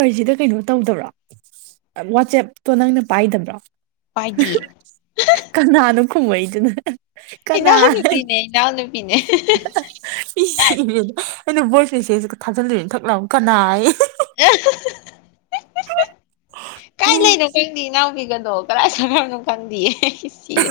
ꯑꯥꯢꯖꯤꯗ ꯀꯩꯅꯣ ꯇꯧꯗꯕ꯭ꯔꯣ ꯋꯥꯆꯦꯞꯇꯣ ꯅꯪꯅ ꯄꯥꯏꯗꯕ꯭ꯔꯣ ꯄꯥꯏꯗꯤ ꯌꯦ ꯀꯅꯥꯅꯣ ꯈꯨꯝꯃꯛꯢꯗꯨꯅ ꯀꯅꯥ ꯏꯅꯥꯎꯅꯨꯄꯤꯅꯦ ꯏꯅꯥꯎꯅꯨꯄꯤꯅꯦ [unintelligible] ꯑꯩ ꯁꯤꯔꯦꯗ ꯑꯩꯅ ꯚꯣꯏꯁ ꯃꯦꯁꯦꯖꯀ ꯊꯥꯖꯤꯜꯂꯨꯔꯤꯅꯦ ꯊꯛꯂꯥꯎꯅ ꯀꯅꯥ ꯍꯥꯏꯌꯦ ꯀꯥꯏ ꯂꯩꯅꯣ ꯈꯪꯗꯦ ꯏꯅꯥꯎꯄꯤꯒꯗꯣ ꯀꯔꯥꯏ ꯆꯠꯈ꯭ꯔꯕꯅꯣ ꯈꯪꯗꯤꯌꯦ ꯁꯤꯔꯦ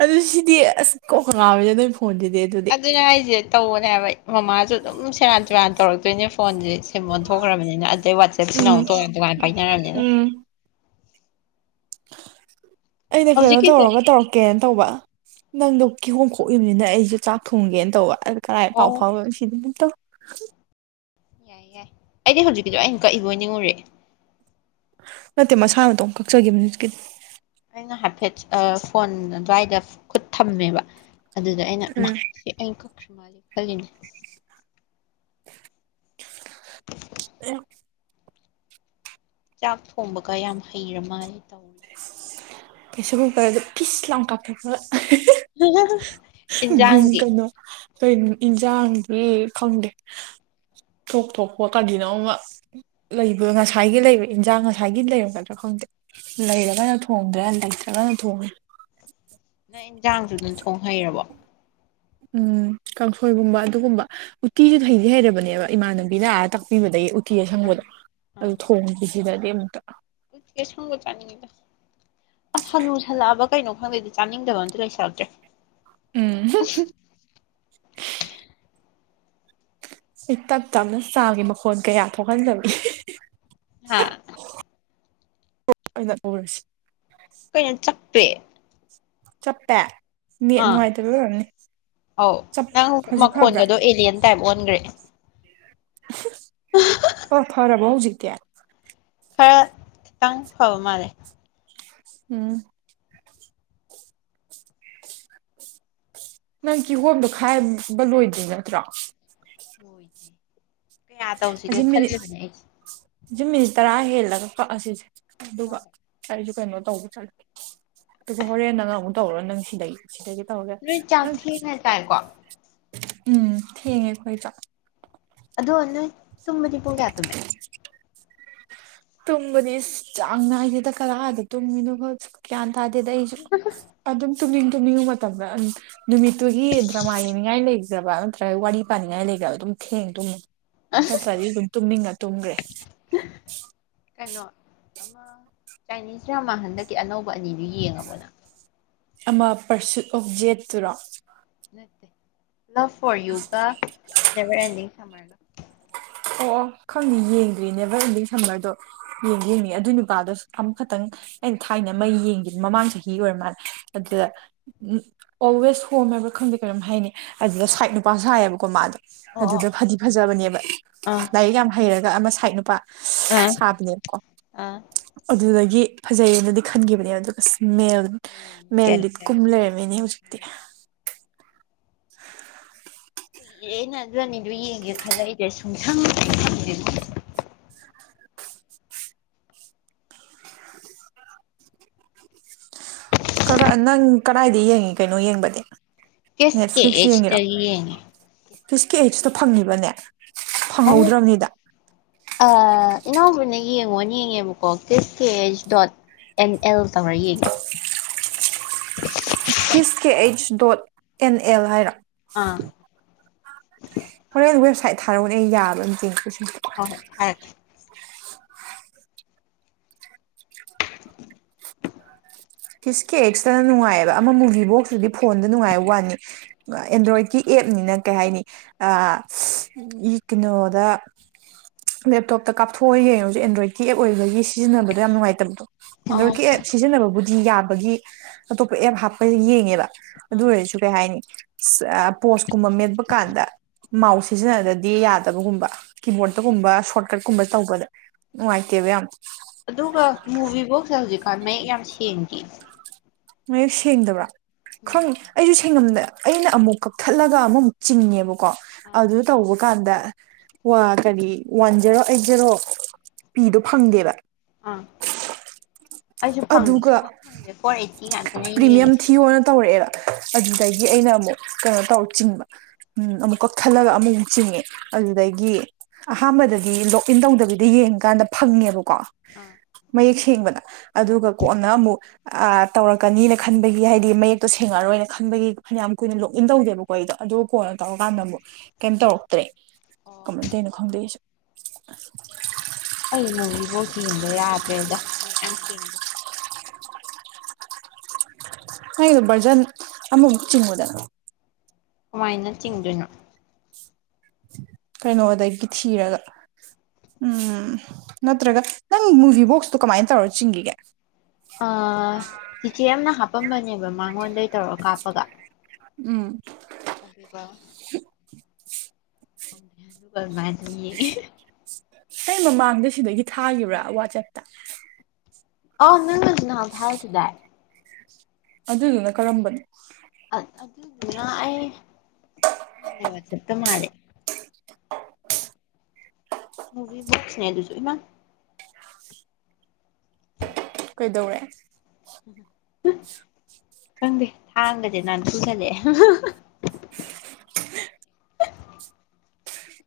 ꯑꯗꯨꯗꯤ ꯁꯤꯗꯤ ꯑꯁ ꯀꯣꯛ ꯀ ꯉꯥꯎꯋꯤꯗ ꯅꯣꯏ ꯐꯣꯟꯖꯤꯗꯤ ꯑꯗꯨ ꯑꯗꯨꯅꯦ ꯍꯥꯏꯖꯦ ꯇꯧꯕꯅꯦ ꯍꯥꯏꯕ ꯃꯃꯥꯖꯨ ꯑꯗꯨꯝ ꯁꯦꯔꯥꯟ ꯇꯨꯔꯥꯟ ꯇꯧꯔꯛꯇꯣꯏꯅꯦ ꯐꯣꯟꯖꯦ ꯁꯤꯝ ꯑꯣꯟꯊꯣꯛꯈ꯭ꯔꯕꯅꯤꯅ ꯑꯗꯩ ꯋꯥꯠꯆꯦꯞꯁꯤꯅ ꯎꯝ ꯑꯃꯨꯛ ꯇꯣꯉꯥꯟ ꯇꯣꯉꯥꯟ ꯄꯥꯏꯅꯔꯕꯅꯤꯅ ꯎꯝ ꯑꯩꯅ ꯀꯩꯅꯣ ꯍꯧꯖꯤꯛꯀꯤꯗꯣ ꯇꯧꯔꯒ ꯇꯧꯔꯛ ꯀꯦꯟ ꯇꯧꯕ ꯅꯪꯗꯣ ꯀꯤꯍꯣꯝ ꯈꯣꯛꯏꯕꯅꯤꯅ ꯑꯩꯖꯨ ꯆꯥꯛ ꯊꯣꯡꯒꯦꯅ ꯇꯧꯕ ꯑ ꯀꯔꯥꯏ ꯄꯥꯎ ꯑꯣ ꯐꯥꯎꯔꯣꯏꯁꯤꯗꯤ ꯅꯠꯇꯣ ꯌꯥꯏ ꯌꯥꯏ ꯑꯩꯗꯤ ꯍꯧꯖꯤꯛꯀꯤꯗꯣ ꯑꯩꯅ ꯀꯛꯏꯕꯣꯏ ꯅꯤꯡꯉꯨꯔꯦ ꯅꯠꯇꯦ ꯃꯁꯥ ꯃꯇꯣꯝ ꯀꯛꯆꯒꯤꯝꯅꯦ ꯍꯧꯖꯤꯛꯀꯤ ꯑꯩꯅ ꯍꯥꯏꯐꯦꯠ ꯑ ꯐꯣꯟ ꯑꯗꯨꯋꯥꯏꯗ ꯈꯨꯠ ꯊꯝꯃꯦꯕ ꯑꯗꯨꯗ ꯑꯩꯅ ꯏꯃꯥ ꯎꯝ ꯑꯦ ꯑꯩ ꯀꯛꯈꯔ ꯃꯟꯂꯦ ꯈꯜꯂꯤꯅꯦ ꯑꯌꯣ ꯆꯥꯛ ꯊꯣꯡꯕꯒ ꯌꯥꯝ ꯍꯩꯔꯃꯥꯜꯂꯦ ꯇꯧ ꯄ꯭ꯔꯦꯁꯔ ꯀꯨꯀꯔꯗ ꯐꯤꯁ ꯂꯥꯎ ꯀꯥꯝꯊꯣꯛꯈꯒ [unintelligible] ꯒꯨꯝ ꯏꯟꯖꯥꯡꯗꯤ ꯀꯩꯅꯣ ꯀꯩꯟ ꯏꯟꯖꯥꯡꯗꯤ ꯈꯪꯗꯦ ꯊꯣꯛ ꯊꯣꯛꯄ ꯀꯔꯤꯅꯣ ꯑꯃ ꯂꯩꯕ ꯉꯁꯥꯏꯒꯤ ꯂꯩꯕ ꯏꯟꯖꯥꯡ ꯉꯁꯥꯏꯒꯤ ꯂꯩꯔꯒꯗ꯭ꯔꯥ ꯈꯪꯗꯦ ꯂꯩꯔꯒꯅ ꯊꯣꯡꯗ꯭ꯔꯦ ꯂꯩꯇ꯭ꯔꯒꯅ ꯊꯣꯡꯉꯦ ꯅꯪ ꯏꯟꯖꯥꯡꯖꯨ ꯑꯗꯨꯝ ꯊꯣꯡ ꯍꯩꯔꯕꯣ ꯎꯝ ꯀꯥꯡꯁꯣꯏꯒꯨꯝꯕ ꯑꯗꯨꯒꯨꯝꯕ ꯎꯇꯤꯖꯨ ꯍꯩꯗꯤ ꯍꯩꯔꯕꯅꯦꯕ ꯏꯃꯥꯟꯅꯕꯤꯅ ꯑꯥꯗ ꯇꯥꯛꯄꯤꯕꯗꯩ ꯎꯇꯤ ꯑꯥ ꯑꯁꯪꯕꯗꯣ ꯑꯩ ꯑꯥ ꯊꯣꯡꯗ꯭ꯔꯤ ꯁꯤꯗꯗꯤ ꯑꯃꯨꯛꯇ ꯎꯇꯤ ꯑꯁꯡꯕ ꯆꯥꯅꯤꯉꯤꯗ ꯑꯁ ꯍꯅꯨ ꯁꯜꯂꯛꯑꯕ ꯀꯩꯅꯣ ꯈꯪꯗꯦ ꯑꯩꯗꯤ ꯆꯥꯅꯤꯡꯗꯕ ꯑꯝꯇ ꯂꯩꯁꯜꯂꯛꯇ꯭ꯔꯦ ꯎꯝ [unintelligible] ꯑꯩ ꯇꯞ ꯇꯞꯅ ꯆꯥꯒꯦ ꯃꯈꯣꯟ ꯀꯌꯥ ꯊꯣꯛꯍꯟꯗꯕꯤ ꯍꯥꯥ ꯑꯣꯛ ꯑꯣꯏꯅ ꯎꯔꯁꯤ ꯀꯩꯅꯣ ꯆꯄꯄꯦ ꯆꯞꯄꯦ ꯅꯦꯠ ꯑꯥ ꯅꯨꯡꯉꯥꯏꯇꯕꯩ ꯑꯣꯏꯔꯝꯅꯤ ꯑꯧ ꯆꯞ ꯅꯪ ꯍꯧꯖꯤꯛ ꯐꯕ꯭ꯔꯥ ꯃꯈꯣꯟꯒꯗꯣ ꯑꯦꯂꯤꯌꯟ ꯇꯥꯏꯞ ꯑꯣꯟꯈ꯭ꯔꯦ ꯑ ꯐꯔꯕꯣ ꯍꯧꯖꯤꯛꯇꯦ ꯈꯔ ꯈꯤꯇꯪ ꯐꯕ ꯃꯥꯜꯂꯦ ꯎꯝ ꯅꯪ ꯀꯤꯍꯣꯝꯗꯣ ꯈꯥꯏꯕ ꯂꯣꯏꯗꯣꯏ ꯅꯠꯇ꯭ꯔꯣ ꯂꯣꯏꯗ꯭ꯔꯤ ꯀꯌꯥ ꯇꯧꯁꯤꯒꯦ ꯑꯁꯤ ꯃꯤꯅꯤꯠ ꯈꯜꯂꯤꯕꯅꯦ ꯑꯩꯁꯦ ꯑꯁꯤ ꯃꯤꯅꯤꯠ ꯇꯔꯥ ꯍꯦꯜꯂꯒ ꯀꯛꯑꯁꯤꯁꯦ ꯑꯗꯨꯒ ꯍꯣꯏ ꯍꯣꯏ ꯑꯩꯁꯨ ꯀꯩꯅꯣ ꯇꯧꯕ ꯆꯠꯂꯦ ꯑꯗꯨꯒ ꯍꯣꯔꯦꯟ ꯅꯪ ꯑꯃꯨꯛ ꯇꯧꯔꯣ ꯅꯪ ꯁꯤꯗꯩ ꯁꯤꯗꯒꯤ ꯇꯧꯔꯒꯦ ꯅꯣꯏ ꯆꯥꯛ ꯅꯪ ꯊꯦꯡꯅ ꯆꯥꯏꯀꯣ ꯎꯝ ꯊꯦꯡꯉꯦ ꯑꯩꯈꯣꯏ ꯆꯥꯛ ꯑꯗꯣ ꯅꯣꯏ ꯇꯨꯝꯕꯗꯤ ꯄꯨꯡ ꯀꯌꯥ ꯇꯨꯝꯃꯦ ꯇꯨꯝꯕꯗꯤ ꯏꯁ ꯆꯥꯡ ꯅꯥꯏꯗꯦꯗ ꯀꯔꯥꯗ ꯇꯨꯝꯃꯤꯅꯣ ꯈꯪ ꯒ꯭ꯌꯥꯟ ꯇꯥꯗꯦꯗ ꯑꯩꯁꯨ ꯑꯗꯨꯝ ꯇꯨꯝꯅꯤꯡ ꯇꯨꯝꯅꯤꯡꯕ ꯃꯇꯝꯗ ꯅꯨꯃꯤꯠꯇꯨꯒꯤ ꯗ꯭ꯔꯃꯥ ꯌꯦꯡꯅꯤꯡꯉꯥꯏ ꯂꯩꯒ꯭ꯔꯕ ꯅꯠꯇ꯭ꯔꯒ ꯋꯥꯔꯤ ꯄꯥꯅꯤꯡꯉꯥꯏ ꯂꯩꯒ꯭ꯔꯕ ꯑꯗꯨꯝ ꯊꯦꯡꯅ ꯇꯨꯝꯃꯤ ꯑꯁ ꯑꯗꯤ ꯑꯗꯨꯝ ꯇꯨꯝꯅꯤꯡꯉ ꯇꯨꯝꯈ꯭ꯔꯦ ꯀꯩꯅꯣ ꯑꯃ ꯆꯥꯏꯅꯤꯁ ꯗ꯭ꯔꯃꯥ ꯍꯟꯗꯛꯀꯤ ꯑꯅꯧꯕ ꯑꯅꯤꯗꯨ ꯌꯦꯡꯉꯕꯣ ꯅꯪ ꯑꯃ ꯄꯔꯁꯨꯠ ꯑꯣꯐ ꯖꯦꯠ ꯇꯨꯔꯣ ꯅꯠꯇ ꯂꯚ ꯐꯣꯔ ꯌꯨꯒ ꯅꯕꯔ ꯑꯦꯟꯗꯤ ꯁꯃꯔ ꯒ ꯑꯣ ꯑꯣ ꯈꯪꯅꯤ ꯌꯦꯡꯗ꯭ꯔꯤ ꯅꯦꯕꯔ ꯏꯟꯗꯤꯡ ꯁꯝꯃꯔꯗꯣ ꯌꯦꯡ [unintelligible] ꯑꯗꯨꯏ ꯅꯨꯄꯥꯗꯣ ꯑꯃꯈꯛꯇꯪ ꯑꯩꯅ ꯊꯥꯏꯅ ꯃꯩ ꯌꯦꯡꯒꯦ ꯃꯃꯥꯡ ꯆꯍꯤ ꯑꯣꯏꯔ ꯃꯥꯜꯂꯦ ꯑꯣ ꯑꯗꯨꯗ ꯎꯝ ꯑꯣꯜꯋꯦꯁ ꯍꯣꯝ ꯍꯥꯏꯕ꯭ꯔꯥ ꯈꯪꯗꯦ ꯀꯔꯤꯝ ꯍꯥꯏꯅꯤ ꯑꯗꯨꯗ ꯁꯥꯏꯠ ꯅꯨꯄꯥ ꯁꯥꯏꯌꯦꯕꯀꯣ ꯃꯥꯗꯣ ꯑꯗꯨꯗ ꯑꯣ ꯐꯗꯤ ꯐꯖꯕꯅꯦꯕ ꯑꯥ ꯂꯛ ꯌꯥꯝ ꯍꯩꯔꯒ ꯑꯃ ꯁꯥꯏꯠ ꯅꯨꯄꯥ ꯑꯥ ꯁꯥꯕꯅꯦꯕꯀꯣ ꯑꯥ ꯑꯗꯨꯗꯒꯤ ꯐꯖꯩꯌꯦꯅꯗꯤ ꯈꯟꯈꯤꯕꯅꯦ ꯑꯗꯨꯒ ꯁꯃꯦꯜ ꯃꯦꯟ ꯃꯦꯜ ꯂꯤꯠ ꯀꯨꯝ ꯀꯦꯔꯦꯛꯇꯔꯒ ꯊꯣꯛꯂꯛꯑꯦ ꯂꯩꯔꯝꯃꯤꯅꯦ ꯍꯧꯖꯤꯛꯇꯤ ꯑꯥ [inaudible] [unintelligible] ꯑꯦ ꯅꯅꯥ ꯑꯥꯅꯤꯗꯣ ꯌꯦꯡꯒꯦ ꯈꯟꯂꯛꯏꯖꯦ ꯁꯨꯡꯁꯪ ꯁꯪꯗꯦꯉꯣ ꯅꯪ ꯀꯗꯥꯏꯗ ꯌꯦꯡꯉꯤ ꯀꯩꯅꯣ ꯌꯦꯡꯕꯗꯤ ꯍꯦꯁ ꯀꯤꯁ ꯀꯉꯤ ꯑꯦꯖ ꯇꯒꯤ ꯌꯦꯡ ꯑꯦ ꯐꯁꯀꯤ ꯑꯩꯠꯁꯤ ꯇ ꯐꯪꯉꯤꯕꯅꯦ ꯑ ꯐꯪꯍꯧꯗ꯭ꯔꯕꯅꯤꯗ ꯏꯅꯥꯎꯕꯅ ꯌꯦꯡꯉꯣꯅ ꯌꯦꯡꯉꯦꯕꯀꯣ ꯀꯁ ꯀꯦꯁ ꯗꯣꯠ ꯑꯦꯟ ꯑꯦꯜ ꯇꯧꯔ ꯌꯦꯡꯉꯦ [inaudible] ꯀꯤꯁ ꯀꯦ ꯑꯩꯆ ꯗꯣꯠ ꯑꯦꯟ ꯑꯦꯜ ꯍꯥꯏꯔꯣ ꯑꯥ ꯍꯣꯔꯦꯟ ꯋꯦꯕꯁꯥꯏꯠ ꯊꯥꯔꯛꯎꯅꯦ ꯌꯥꯕ꯭ꯔ ꯑꯝꯇ [unintelligible] ꯍꫭꯏ ꯍꯥꯏꯔꯛꯀꯦ ꯀꯤꯁ ꯀꯤ ꯑꯦꯛꯁꯇꯅ ꯅꯨꯡꯉꯥꯏꯌꯦꯕ ꯑꯃ ꯃꯨꯕꯤ ꯕꯣꯛꯁꯇꯨꯗꯤ ꯐꯣꯟꯗ ꯅꯨꯡꯉꯥꯏꯕ ꯋꯥꯅꯤ ꯑꯦꯟꯗ꯭ꯔꯣꯏꯠꯀꯤ ꯑꯦꯞꯅꯤꯅ ꯀꯩ ꯍꯥꯏꯅꯤ ꯑ [unintelligible] ꯀꯤꯅꯣꯗ ꯂꯦꯞꯇꯣꯞꯇ ꯀꯥꯞꯊꯣꯛꯑꯒ ꯌꯦꯡꯉꯖꯨ ꯑꯦꯟꯗ꯭ꯔꯣꯏꯠꯀꯤ ꯑꯦꯞ ꯑꯣꯏꯕꯒꯤ ꯁꯤꯖꯤꯟꯅꯕꯗ ꯌꯥꯝ ꯅꯨꯡꯉꯥꯏꯇꯞꯗꯣ ꯑꯥ ꯑꯦꯟꯗ꯭ꯔꯣꯏꯠꯀꯤ ꯑꯦꯞ ꯁꯤꯖꯤꯟꯅꯕꯕꯨꯗꯤ ꯌꯥꯕꯒꯤ ꯑꯇꯣꯞꯄ ꯑꯦꯞ ꯍꯥꯞꯄ ꯌꯦꯡꯉꯦꯕ ꯑꯗꯨ ꯑꯥ ꯑꯣꯏꯔꯁꯨ ꯀꯩ ꯍꯥꯏꯅꯤ ꯄꯣꯁꯀꯨꯝꯕ ꯃꯦꯠꯄ ꯀꯥꯟꯗ ꯃꯥꯎꯁ ꯁꯤꯖꯤꯟꯅꯗꯗꯤ ꯌꯥꯗꯕꯒꯨꯝꯕ ꯍꯣꯏ ꯀꯤꯕꯣꯔꯗꯇꯒꯨꯝꯕ ꯁꯣꯔꯠ ꯀꯠꯀꯨꯝꯕ ꯇꯧꯕꯗ ꯅꯨꯡꯉꯥꯏꯇꯦꯕ ꯌꯥꯝ ꯑꯗꯨꯒ ꯃꯨꯕꯤ ꯕꯣꯛꯁꯅ ꯍꯧꯖꯤꯛꯀꯥꯟ ꯃꯌꯦꯛ ꯌꯥꯝ ꯁꯦꯡꯗꯤꯌꯦ ꯃꯌꯦꯛ ꯁꯦꯡꯗꯕ꯭ꯔ ꯎꯝ ꯈꯪ ꯑꯩꯁꯨ ꯁꯦꯡꯉꯝꯗ ꯑꯩꯅ ꯑꯃꯨꯛ ꯀꯛꯊꯠꯂꯒ ꯑꯃꯃꯨꯛ ꯆꯤꯡꯉꯦꯕ ꯀꯣ ꯑꯥ ꯑꯗꯨ ꯇꯧꯕ ꯀꯥꯟꯗ ꯋꯥ ꯀꯔꯤ ꯋꯥꯟ ꯖꯦꯔꯣ ꯑꯩꯠ ꯖꯦꯔꯣ ꯄꯤꯗꯣ ꯐꯪꯗꯦꯕ ꯑ ꯑꯩꯖꯨ ꯐꯪꯗꯦ ꯑꯗꯨꯒ ꯁꯨꯡꯐꯪ ꯐꯪꯗꯦ [unintelligible] ꯑꯩꯅ ꯄ꯭ꯔꯤꯃꯤꯌꯝ ꯌꯦꯡꯉꯤꯁꯦ ꯊꯤꯌꯣꯅ ꯇꯧꯔꯛꯑꯦꯕ ꯑꯥ ꯑꯗꯨꯗꯒꯤ ꯑꯩꯅ ꯑꯃꯨꯛ ꯀꯩꯅꯣ ꯇꯧꯔ ꯆꯤꯡꯕ ꯎꯝ ꯑꯃꯨꯛ ꯀꯛꯊꯠꯂꯒ ꯑꯃꯃꯨꯛ ꯆꯤꯡꯉꯦ ꯑꯗꯨꯗꯒꯤ ꯑꯍꯥꯝꯕꯗꯒꯤ ꯂꯣꯛ ꯏꯟ ꯇꯧꯗꯕꯤꯗ ꯌꯦꯡꯀꯥꯟꯗ ꯐꯪꯉꯦꯕꯀꯣ ꯑ ꯃꯌꯦꯛ ꯁꯦꯡꯕꯗ ꯑꯗꯨꯒ ꯀꯣꯟꯅ ꯑꯃꯨꯛ ꯑ ꯇꯧꯔꯛꯀꯅꯤꯅ ꯈꯟꯕꯒꯤ ꯍꯥꯏꯗꯤ ꯃꯌꯦꯛꯇꯣ ꯁꯦꯡꯉꯛꯑꯔꯣꯏꯅ ꯈꯟꯕꯒꯤ ꯐꯅꯤꯌꯥꯝ ꯀꯨꯏꯅ ꯂꯣꯛ ꯏꯟ ꯇꯧꯗꯦꯕ ꯀꫭ ꯑꯩꯗꫭ ꯑꯗꯨꯒ ꯀꯣꯟꯅ ꯇꯧꯔꯀꯥꯟꯗ ꯑꯃꯨꯛ ꯀꯩꯝ ꯇꯧꯔꯛꯇ꯭ꯔꯦ ꯑꯣ ꯀꯝꯃꯥꯏ ꯇꯩꯅꯣ ꯈꯪꯗꯦ ꯑꯩꯖꯨ ꯑꯩ ꯃꯨꯕꯤ ꯕꫭꯛꯁ ꯌꯦꯡꯕ ꯌꯥꯗ꯭ꯔꯦꯗ ꯃꯌꯦꯛ ꯌꯥꯝ ꯁꯦꯡꯗꯦ [unintelligible] ꯕꯔꯖꯟ ꯑꯃꯃꯨꯛ ꯆꯤꯡꯉꯨꯗꯅ ꯀꯃꯥꯏꯅ ꯆꯤꯡꯗꯣꯏꯅꯣ ꯀꯩꯅꯣꯗꯒꯤ ꯊꯤꯔꯒ ꯎꯝ ꯅꯠꯇ꯭ꯔꯒ ꯅꯪ ꯃꯨꯕꯤ ꯕꯣꯛꯁꯇꫭ ꯀꯝꯃꯥꯏ ꯇꯧꯔ ꯆꯤꯡꯒꯤꯒꯦ ꯑ ꯆꯤꯆꯦ ꯑꯝꯅ ꯍꯥꯞꯄꯝꯕꯅꯦꯕ ꯃꯥꯡꯉꯣꯟꯗꯩ ꯇꯧꯔꯒ ꯀꯥꯞꯄꯒ ꯎꯝ ꯑꯗꯨꯒ ꯑꯗꯨꯒ ꯃꯥꯅꯩꯌꯦ [unintelligible] ꯑꯩ ꯃꯃꯥꯡꯗ ꯁꯤꯗꯒꯤ ꯊꯥꯒꯤꯕ꯭ꯔ ꯋꯥꯆꯞꯇ ꯑꯧ ꯅꯪꯅ ꯅꯍꯥꯟ ꯊꯥꯔꯛꯈꯤꯗꯥꯏ ꯑꯗꯨꯗꯨꯅ ꯀꯔꯝꯕꯅꯣ ꯑ ꯑꯗꯨꯗꯨꯅ ꯑꯩ ꯍꯥꯟꯅꯩ ꯋꯥꯆꯞꯇ ꯃꯥꯜꯂꯦ ꯃꯨꯕꯤ ꯕꯣꯛꯁꯅꯦ ꯑꯗꯨꯖꯨ ꯏꯃꯥ ꯀꯩꯗꯧꯔꯦ [unintelligible] ꯈꯪꯗꯦ ꯊꯥꯡꯒꯖꯦ ꯅꯥꯟꯊꯨ ꯁꯜꯂꯛꯑꯦ [unintelligible]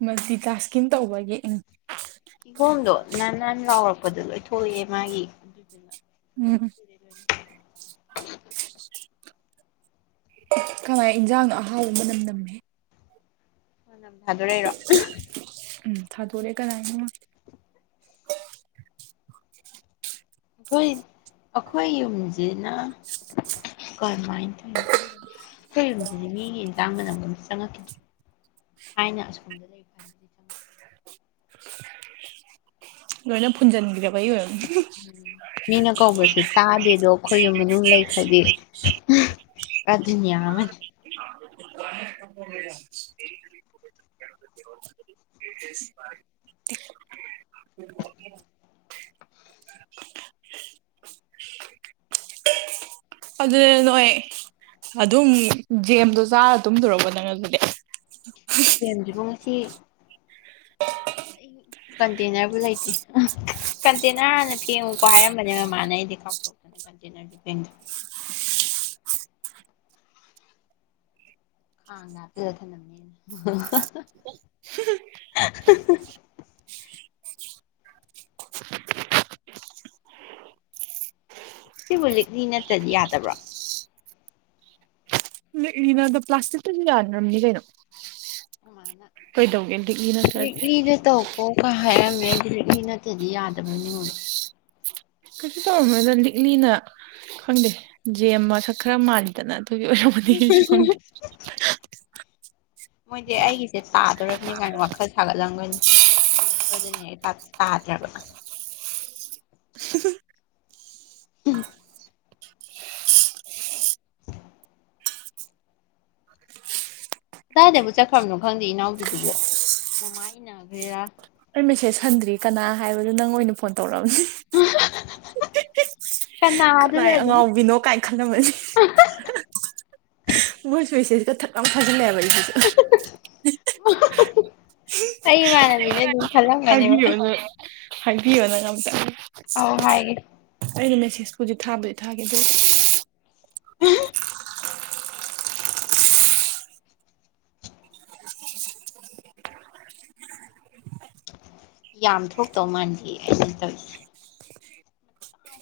ꯃꯜꯇꯤ ꯇꯥꯛꯁꯀꯤꯡ ꯇꯧꯕꯒꯤ [unintelligible] ꯀꯤꯍꫭꯝꯗꯣ ꯅꯥꯟ ꯅꯥꯟ ꯂꯥꯎꯔꯛꯄꯗꫭ ꯂꯣꯏ ꯊꯣꯛꯂꯑꯦ ꯃꯥꯒꯤ [unintelligible] [unintelligible] [unintelligible] ꯀꯅꯥꯒꯤ ꯏꯟꯖꯥꯡꯅꯣ ꯑꯍꯥꯎꯕ ꯃꯥꯅꯝ ꯅꯝꯃꯦ ꯃꯥꯅꯝ ꯊꯥꯗꯣꯛꯔꯛꯏꯔꯣ ꯎꯝ ꯊꯥꯗꯣꯔꯛ ꯑꯦ ꯀꯅꯥꯅꯣꯝ ꯃꯥ ꯈꯣꯏ ꯑꯩꯈꯣꯏ ꯌꯨꯝꯁꯤꯅ ꯀꯔꯝꯃꯥꯏꯅ ꯇꯧꯔꯤꯅꯣ ꯑꯩꯈꯣꯏ ꯌꯨꯝꯗꯗꯤ ꯃꯤꯒꯤ ꯌꯦꯟꯖꯥꯡ ꯃꯅꯝꯒ ꯟꯝꯇ ꯆꯪꯉꯛꯈꯤꯗ꯭ꯔꯦ ꯊꯥꯏꯅ ꯑꯁꯣꯝꯗ [inaudible] ꯂꯣꯏꯅ ꯐꯨꯟꯖꯟꯕꯤꯔꯕꯩ ꯑꯣꯏꯔꯝꯅꯤ ꯎꯝ ꯃꯤꯅ ꯀꯧꯕꯁꯨ ꯇꯥꯗꯦꯗꯣ ꯑꯩꯈꯣꯏ ꯌꯨꯝ ꯃꯥꯅꯨꯡ ꯂꯩꯈ꯭ꯔꯗꯤ ꯗꯨꯅꯤꯌꯥ ꯑꯃꯥꯅꯤ [unintelligible] [inaudible] ꯑꯗꯨꯗ ꯅꯣꯏ ꯑꯗꯨꯝ ꯖꯦꯝꯗꯣ ꯆꯥꯔ ꯇꯨꯝꯗꯣꯔꯕꯣ ꯅꯪ ꯑꯗꯨꯗꯤ ꯌꯦꯟꯗ꯭ꯔꯤꯕꯨ ꯉꯁꯤ ꯑꯩ ꯀꯟꯇꯦꯟꯅ꯭ꯔꯕꯨ ꯂꯩꯇ꯭ꯔꯤ ꯑꯥ ꯀꯟꯇꯦꯟꯅ꯭ꯔ ꯍꯥꯟꯅ ꯐꯦꯡꯉꯨꯀꯣ ꯍꯥꯏꯔꯝꯕꯅꯦ ꯃꯃꯥꯅ ꯑꯩꯗꯤ ꯀꯥꯎꯊꯣꯛꯇꯅ ꯀꯟꯇꯦꯅꯔꯁꯨ ꯐꯦꯡꯗ꯭ꯔꯤ ꯈꯥꯡꯗ ꯍꯥꯞꯆꯜꯂ ꯊꯥꯅꯝꯃꯦ ꯍ ꯁꯤꯕꯨ ꯂꯤꯛꯅꯤ ꯅꯠꯇ꯭ꯔꯗꯤ ꯌꯥꯗꯕ꯭ꯔꯣ ꯄ꯭ꯂꯥꯁꯇꯤꯛꯇꯤꯗ ꯌꯥꯗ꯭ꯔꯝꯅꯤ ꯀꯩꯅꯣ ꯀꯩꯗꯧꯒꯦ ꯂꯤꯛꯂꯤ ꯅꯠꯇ꯭ꯔꯗꯤ ꯂꯤꯛꯂꯤꯅ ꯇꯧ ꯑꯣ ꯀ ꯍꯥꯏꯔꯝꯃꯦ ꯑꯩꯗꯤ ꯂꯤꯛꯂꯤ ꯅꯠꯇ꯭ꯔꯗꯤ ꯌꯥꯗꯕꯣꯏ ꯅꯤꯡꯉꯨꯔꯦ ꯀꯩꯁꯨ ꯇꯧꯔꯝꯃꯣꯏꯗ ꯂꯤꯛꯂꯤꯅ ꯈꯪꯗꯦ ꯖꯦꯝ ꯃꯁꯛ ꯈꯔ ꯃꯥꯜꯂꯤ ꯑꯗꯨꯒꯤ ꯑꯣꯏꯔꯝꯃꯗꯤ ꯑꯩꯁꯨ ꯈꯪꯗꯦ ꯃꯣꯏꯗꯤ ꯑꯩꯒꯤꯁꯦ ꯇꯥꯗꯣꯔꯕꯅꯤ ꯀꯥꯏꯅ ꯋꯥꯈꯜ ꯁꯥꯒꯠꯂꯝꯒꯅꯤ ꯁꯣꯢꯗꯅꯥ ꯍꯦꯛ ꯇꯥꯗꯧꯗꯣ ꯇꯥꯗꯔꯥꯕ [unintelligible] ꯀꯗꯥꯏꯗꯕꯨ ꯆꯠꯈ꯭ꯔꯕꯅꯣ ꯈꯪꯗꯦ ꯏꯅꯥꯎꯗꯤꯗꯨꯕꯨ ꯃꯃꯥ ꯏꯟꯅꯈ꯭ꯔꯦꯔꯥ ꯑꯩ ꯃꯦꯁꯦꯁ ꯍꯟꯗ꯭ꯔꯤ ꯀꯅꯥ ꯍꯥꯏꯕꯅꯣ ꯅꯪ ꯑꯣꯏꯅ ꯐꯣꯟ ꯇꯧꯔꯛꯑꯕꯅꯤ [unintelligible] ꯀꯅꯥꯗꯨꯅ ꯀꯅꯥꯏ ꯑꯗꯨꯝ ꯑꯉꯥꯎꯕꯤꯅꯣ ꯀꯥꯏꯅ ꯈꯜꯂꯝꯃꯅꯤ ꯃꯣꯏꯁꯨ ꯃꯦꯁꯦꯁꯀ ꯊꯛ ꯂꯥꯎꯅꯥ ꯊꯥꯖꯜꯂꯦꯕ ꯑꯩ ꯑꯩ ꯏꯃꯥꯟꯅꯕꯤꯅꯦ ꯑꯗꯨꯝ ꯈꯜꯂꯝꯒꯅꯤꯕ ꯍꯥꯏꯕꯤꯌꯣ ꯅꯪ ꯍꯥꯏꯕꯤꯌꯣ ꯅꯪ ꯑꯝꯇ ꯑꯧ ꯍꯥꯏꯒꯦ ꯑꯩꯅ ꯃꯦꯁꯦꯁ ꯍꯧꯖꯤꯛ ꯊꯥꯕꯧꯗꯤ ꯊꯥꯒꯦ ꯑꯗꯨ [unintelligible] ꯌꯥꯝ ꯊꯣꯛꯇꯧ ꯃꯥꯟꯗꯦ ꯑꯩꯅ ꯇꯧꯔꯤꯁꯦ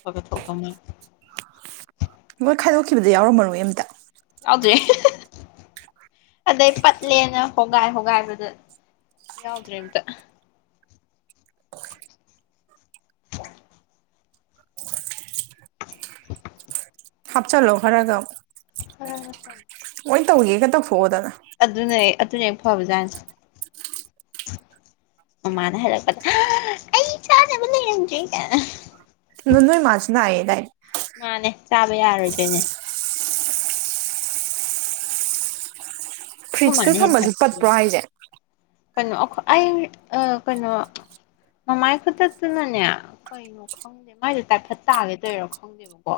ꯈꯥꯒꯥ ꯊꯧꯛꯇꯧ ꯃꯥꯜꯅꯦ ꯅꯣꯢ ꯈꯥꯢꯗꯣꯛꯈꯤꯕꯗ ꯌꯥꯎꯔꯝꯃꯔꯣꯏ ꯑꯝꯇ ꯌꯥꯎꯗ꯭ꯔꯦ [unintelligible] ꯑꯗꯩ ꯄꯠꯂꯦꯅ ꯍꯣꯒꯥꯏ ꯍꯣꯒꯥꯏꯕꯗ ꯌꯥꯎꯗ꯭ꯔꯦ ꯑꯝꯇ [unintelligible] ꯍꯥꯞ ꯆꯥꯜꯂꯣ ꯈꯔꯒ ꯑꯃꯨꯛ ꯈꯔꯒ ꯇꯧ ꯂꯣꯢ ꯇꯧꯒꯦꯒ ꯇꯧꯊꯣꯛꯑꯣꯗ ꯅꯪ ꯑꯗꯨꯅꯦ ꯑꯗꯨꯅ ꯍꯦꯛ ꯐꯥꯕ ꯖꯥꯠꯅꯦ [inaudible] ꯑꯃꯥꯢꯅ ꯍꯥꯢꯔꯛꯄꯗ ꯑ ꯑꯩ ꯆꯥꯅꯕ ꯂꯩꯔꯝꯗꯔꯦ ꯀꯥꯢꯅ ꯑꯗꯨ ꯅꯣꯢ ꯃꯥꯖꯨ ꯅꯌꯦꯗꯥꯢꯅꯦ ꯃꯥꯅꯦ ꯆꯥꯕ ꯌꯥꯔꯣꯏꯗꯣꯏꯅꯦ ꯑꯈꯣꯢ ꯐ꯭ꯔꯤꯖꯇ ꯃꯥꯅꯦ ꯍꯦꯟꯅ ꯊꯝꯕꯁꯨ ꯄꯠꯄ꯭ꯔꯣ ꯁꯥꯊꯤꯅꯦ ꯍꯥꯏꯁꯦ ꯀꯩꯅꯣ ꯑꯩꯈꯣ ꯑꯩ ꯑ ꯀꯩꯅꯣ ꯃꯃꯥꯏ ꯈꯨꯆꯠꯇꯨꯅꯅꯦ ꯀꯩꯅꯣ ꯈꯪꯗꯦ ꯃꯥꯏꯗꯣ ꯇꯥꯏꯐꯠ ꯇꯥꯒꯦ ꯇꯧꯢꯔ ꯈꯪꯗꯦꯕꯀꯣ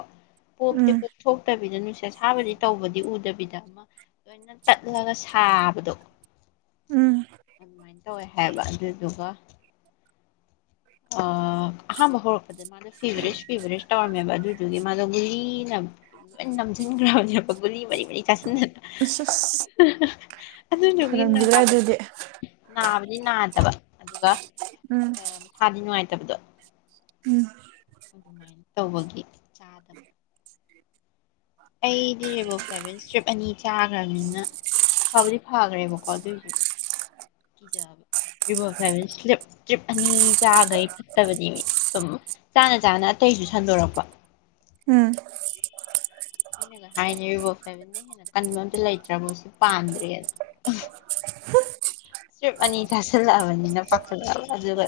ꯄꯣꯞꯇꯤ ꯎꯝ ꯄꯣꯞꯊꯣꯛꯇꯕꯤꯗ ꯅꯨꯡꯁꯤꯠ ꯑꯁꯥꯕꯗꯤ ꯇꯧꯕꯗꯤ ꯎꯗꯕꯤꯗ ꯑꯃ ꯂꯣꯏꯅ ꯇꯠꯂꯒ ꯁꯥꯕꯗꯣ ꯎꯝ꯫ ꯑꯗꯨꯃꯥꯏꯅ ꯇꯧꯋꯦ ꯍꯥꯏꯕ ꯑꯗꯨꯗꯨꯒ ꯑꯥ ꯑꯍꯥꯥꯟꯕ ꯍꯧꯔꯛꯄꯗ ꯃꯥꯗꯣ ꯐꯤꯚꯔꯦꯁ ꯐꯤꯚꯔꯦꯁ ꯇꯧꯔꯝꯃꯦꯕ ꯑꯗꯨꯗꯨꯒꯤ ꯃꯥꯗꯣ ꯒꯨꯂꯤꯅ ꯂꯣꯢ ꯅꯝꯁꯤꯟꯈ꯭ꯔꯥꯕꯅꯦꯕ ꯒꯨꯂꯤ ꯃꯔꯤ ꯃꯔꯤ ꯆꯥꯁꯤꯟꯗꯅ ꯑꯁ ꯑꯁ ꯑꯗꯨ ꯅꯥꯕꯨ ꯍꯦꯟꯅ ꯐꯔꯝꯈꯤꯗ꯭ꯔꯥ ꯅꯥꯕꯅꯦ ꯑꯗꯨꯗꯤ ꯅꯥꯕꯗꯤ ꯅꯥꯗꯕ ꯑꯗꯨꯒ ꯎꯝ꯫ ꯁꯥꯗꯤ ꯅꯨꯡꯉꯥꯏꯇꯕꯗꯣ ꯎꯝ꯫ ꯑꯗꯨꯃꯥꯏꯅ ꯇꯧꯕꯒꯤ ꯆꯥꯗꯕꯥ ꯑꯩꯗꯤ ꯔꯦꯚꯣ ꯐ꯭ꯂꯥꯚꯤꯟ ꯏꯁ꯭ꯠꯔꯤꯞ ꯑꯅꯤ ꯆꯥꯈ꯭ꯔꯥꯅꯤꯅ ꯐꯥꯕꯗꯤ ꯐꯥꯈ꯭ꯔꯦꯕꯀꯣ ꯑꯗꯨꯏꯁꯨ ꯀꯤꯖꯥꯕ ꯔꯦꯚꯣ ꯐ꯭ꯂꯥꯚꯤꯟ ꯁ꯭ꯠꯔꯤꯞ ꯇ꯭ꯔꯤꯞ ꯑꯅꯤ ꯆꯥꯈꯩ ꯐꯠꯇꯕꯅꯤꯃꯦ ꯁꯨꯝ ꯆꯥꯅ ꯆꯥꯅ ꯑꯇꯩꯁꯨ ꯁꯟꯗꯣꯔꯛꯄ ꯎꯝ꯫ ꯑꯩꯅꯒ ꯍꯥꯏꯅꯔꯤꯅꯦ ꯔꯦꯚꯣ ꯐ꯭ꯂꯥꯚꯤꯟꯗꯩ ꯍꯦꯟꯅ ꯀꯟꯕ ꯑꯝꯇ ꯂꯩꯇ꯭ꯔꯕꯣ ꯁꯤ ꯄꯥꯟꯗ꯭ꯔꯦꯅ ꯏꯁ꯭ꯠꯔꯤꯞ ꯑꯅꯤ ꯆꯥꯁꯤꯜꯂꯛꯑꯕꯅꯤꯅ ꯄꯥꯈꯠꯂꯛꯑꯕ ꯑꯗꯨꯒ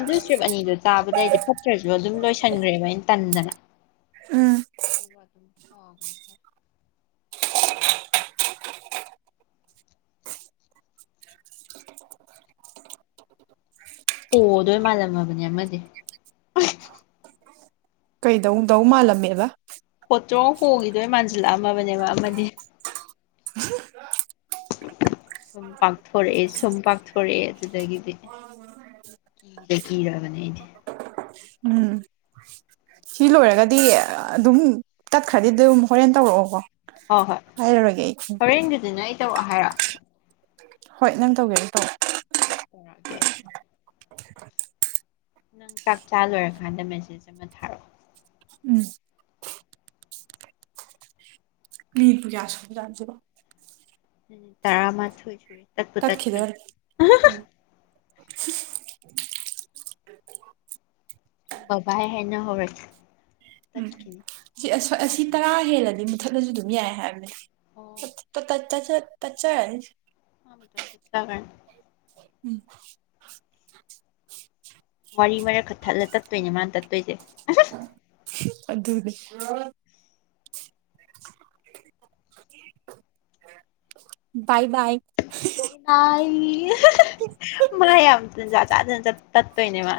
ꯑꯗꯨ ꯏꯁ꯭ꯠꯔꯤꯞ ꯑꯅꯤꯗꯣ ꯆꯥꯕꯗꯩꯗꯤ ꯐꯠꯇ꯭ꯔꯁꯨ ꯑꯗꯨꯝ ꯂꯣꯏꯁꯟꯈ꯭ꯔꯦꯕ ꯑꯩꯅ ꯇꯟꯗꯅ ꯎꯝ ꯑꯗꯨ ꯑꯗꯨꯝ ꯐꯥꯒꯔꯦ ꯐꯠ ꯍꫭꯗꯣꯏ ꯃꯥꯜꯂꯝꯃꯥꯕꯅꯦ ꯑꯃꯗꯤ ꯀꯩꯗꯧꯗꯧ ꯃꯥꯜꯂꯝꯃꯦꯕ ꯍꯣꯇ꯭ꯔꯣꯛ ꯍꯣꯈꯤꯗꯣꯏ ꯃꯥꯟꯁꯤꯜꯂꯛ ꯑꯝꯃꯕꯅꯦꯕ ꯑꯃꯗꯤ ꯁꯨꯝ ꯄꯥꯛꯊꯣꯔꯛꯑꯦ ꯁꯨꯝ ꯄꯥꯛꯊꯣꯔꯛꯑꯦ ꯑꯗꯨꯗꯒꯤꯗꯤ ꯀꯤꯗꯩ ꯀꯤꯔꯛ ꯑꯕꯅꯦ ꯑꯩꯗꯤ ꯎꯝ꯫ ꯁꯤ ꯂꯣꯏꯔꯒꯗꯤ ꯑꯗꯨꯝ ꯇꯠꯈ꯭ꯔꯥꯗꯤ ꯑꯗꯨꯝ ꯍꯣꯔꯦꯟ ꯇꯧꯔꯛꯑꯣꯀꯣ ꯍꯣꯏ ꯍꯣꯏ ꯍꯥꯏꯔꯔꯣꯏꯒꯦ ꯑꯩ ꯍꯣꯔꯦꯟꯒꯤꯗꯨꯅ ꯑꯩ ꯇꯧꯔꯛ ꯑꯣ ꯍꯥꯏꯔꯣ ꯍꯣꯏ ꯅꯪ ꯇꯧꯒꯦꯁꯨ ꯇꯧꯔꯛꯑꯣ ꯍꯣꯢ ꯇꯧꯔꯛ ꯑꯒꯦ ꯅꯪ ꯆꯥꯛ ꯆꯥ ꯂꯣꯏꯔꯀꯥꯟꯗ ꯃꯦꯁꯦꯖ ꯑꯃ ꯊꯥꯔꯛꯑꯣ ꯎꯝ꯫ ꯃꯤ ꯄꯨꯔꯤꯌꯥꯟ ꯁꯨꯕ ꯖꯥꯠꯂꫭ ꯁꯤꯕꫭ ꯃꯤꯅꯤꯠ ꯇꯔꯥ ꯃꯥꯊꯣꯏ ꯁꯨꯔꯦ ꯇꯠꯄꯨ ꯇꯠꯈ꯭ꯔꯥꯅꯤ ꯇꯠꯈꯤꯗꯣꯔꯦ ꯎꯝ ꯕꯥꯕꯥꯏ ꯍꯥꯏꯅ ꯍꯧꯔꯁꯤ ꯇꯠꯇꯔꯤꯉꯩ ꯑꯁꯤ ꯑꯁꯣꯏ ꯑꯁꯤ ꯇꯔꯥ ꯍꯦꯜꯂꯗꯤ ꯃꯨꯠꯊꯠꯂꯁꯨ ꯑꯗꯨꯝ ꯌꯥꯏ ꯍꯥꯏꯕꯅꯦ ꯑꯣ [unintelligible] ꯇꯠ ꯆꯥꯔꯅꯤ [unintelligible] ꯎꯝ ꯋꯥꯔꯤ ꯃꯔꯛ ꯈꯥ ꯊꯠꯂ ꯇꯠꯇꯣꯏꯅꯦ ꯃꯥꯅ ꯇꯠꯇꯣꯏꯁꯦ [unintelligible] ꯑꯗꯨꯅꯦ [unintelligible] [unintelligible] ꯕꯥꯏ ꯕꯥꯏ ꯕꯥꯏ ꯕꯥꯏꯢ [unintelligible] ꯃꯥ ꯌꯥꯝ ꯇꯟꯖ ꯆꯥꯗꯅ ꯆꯠ ꯇꯠꯇꯣꯏꯅꯦ ꯃꯥ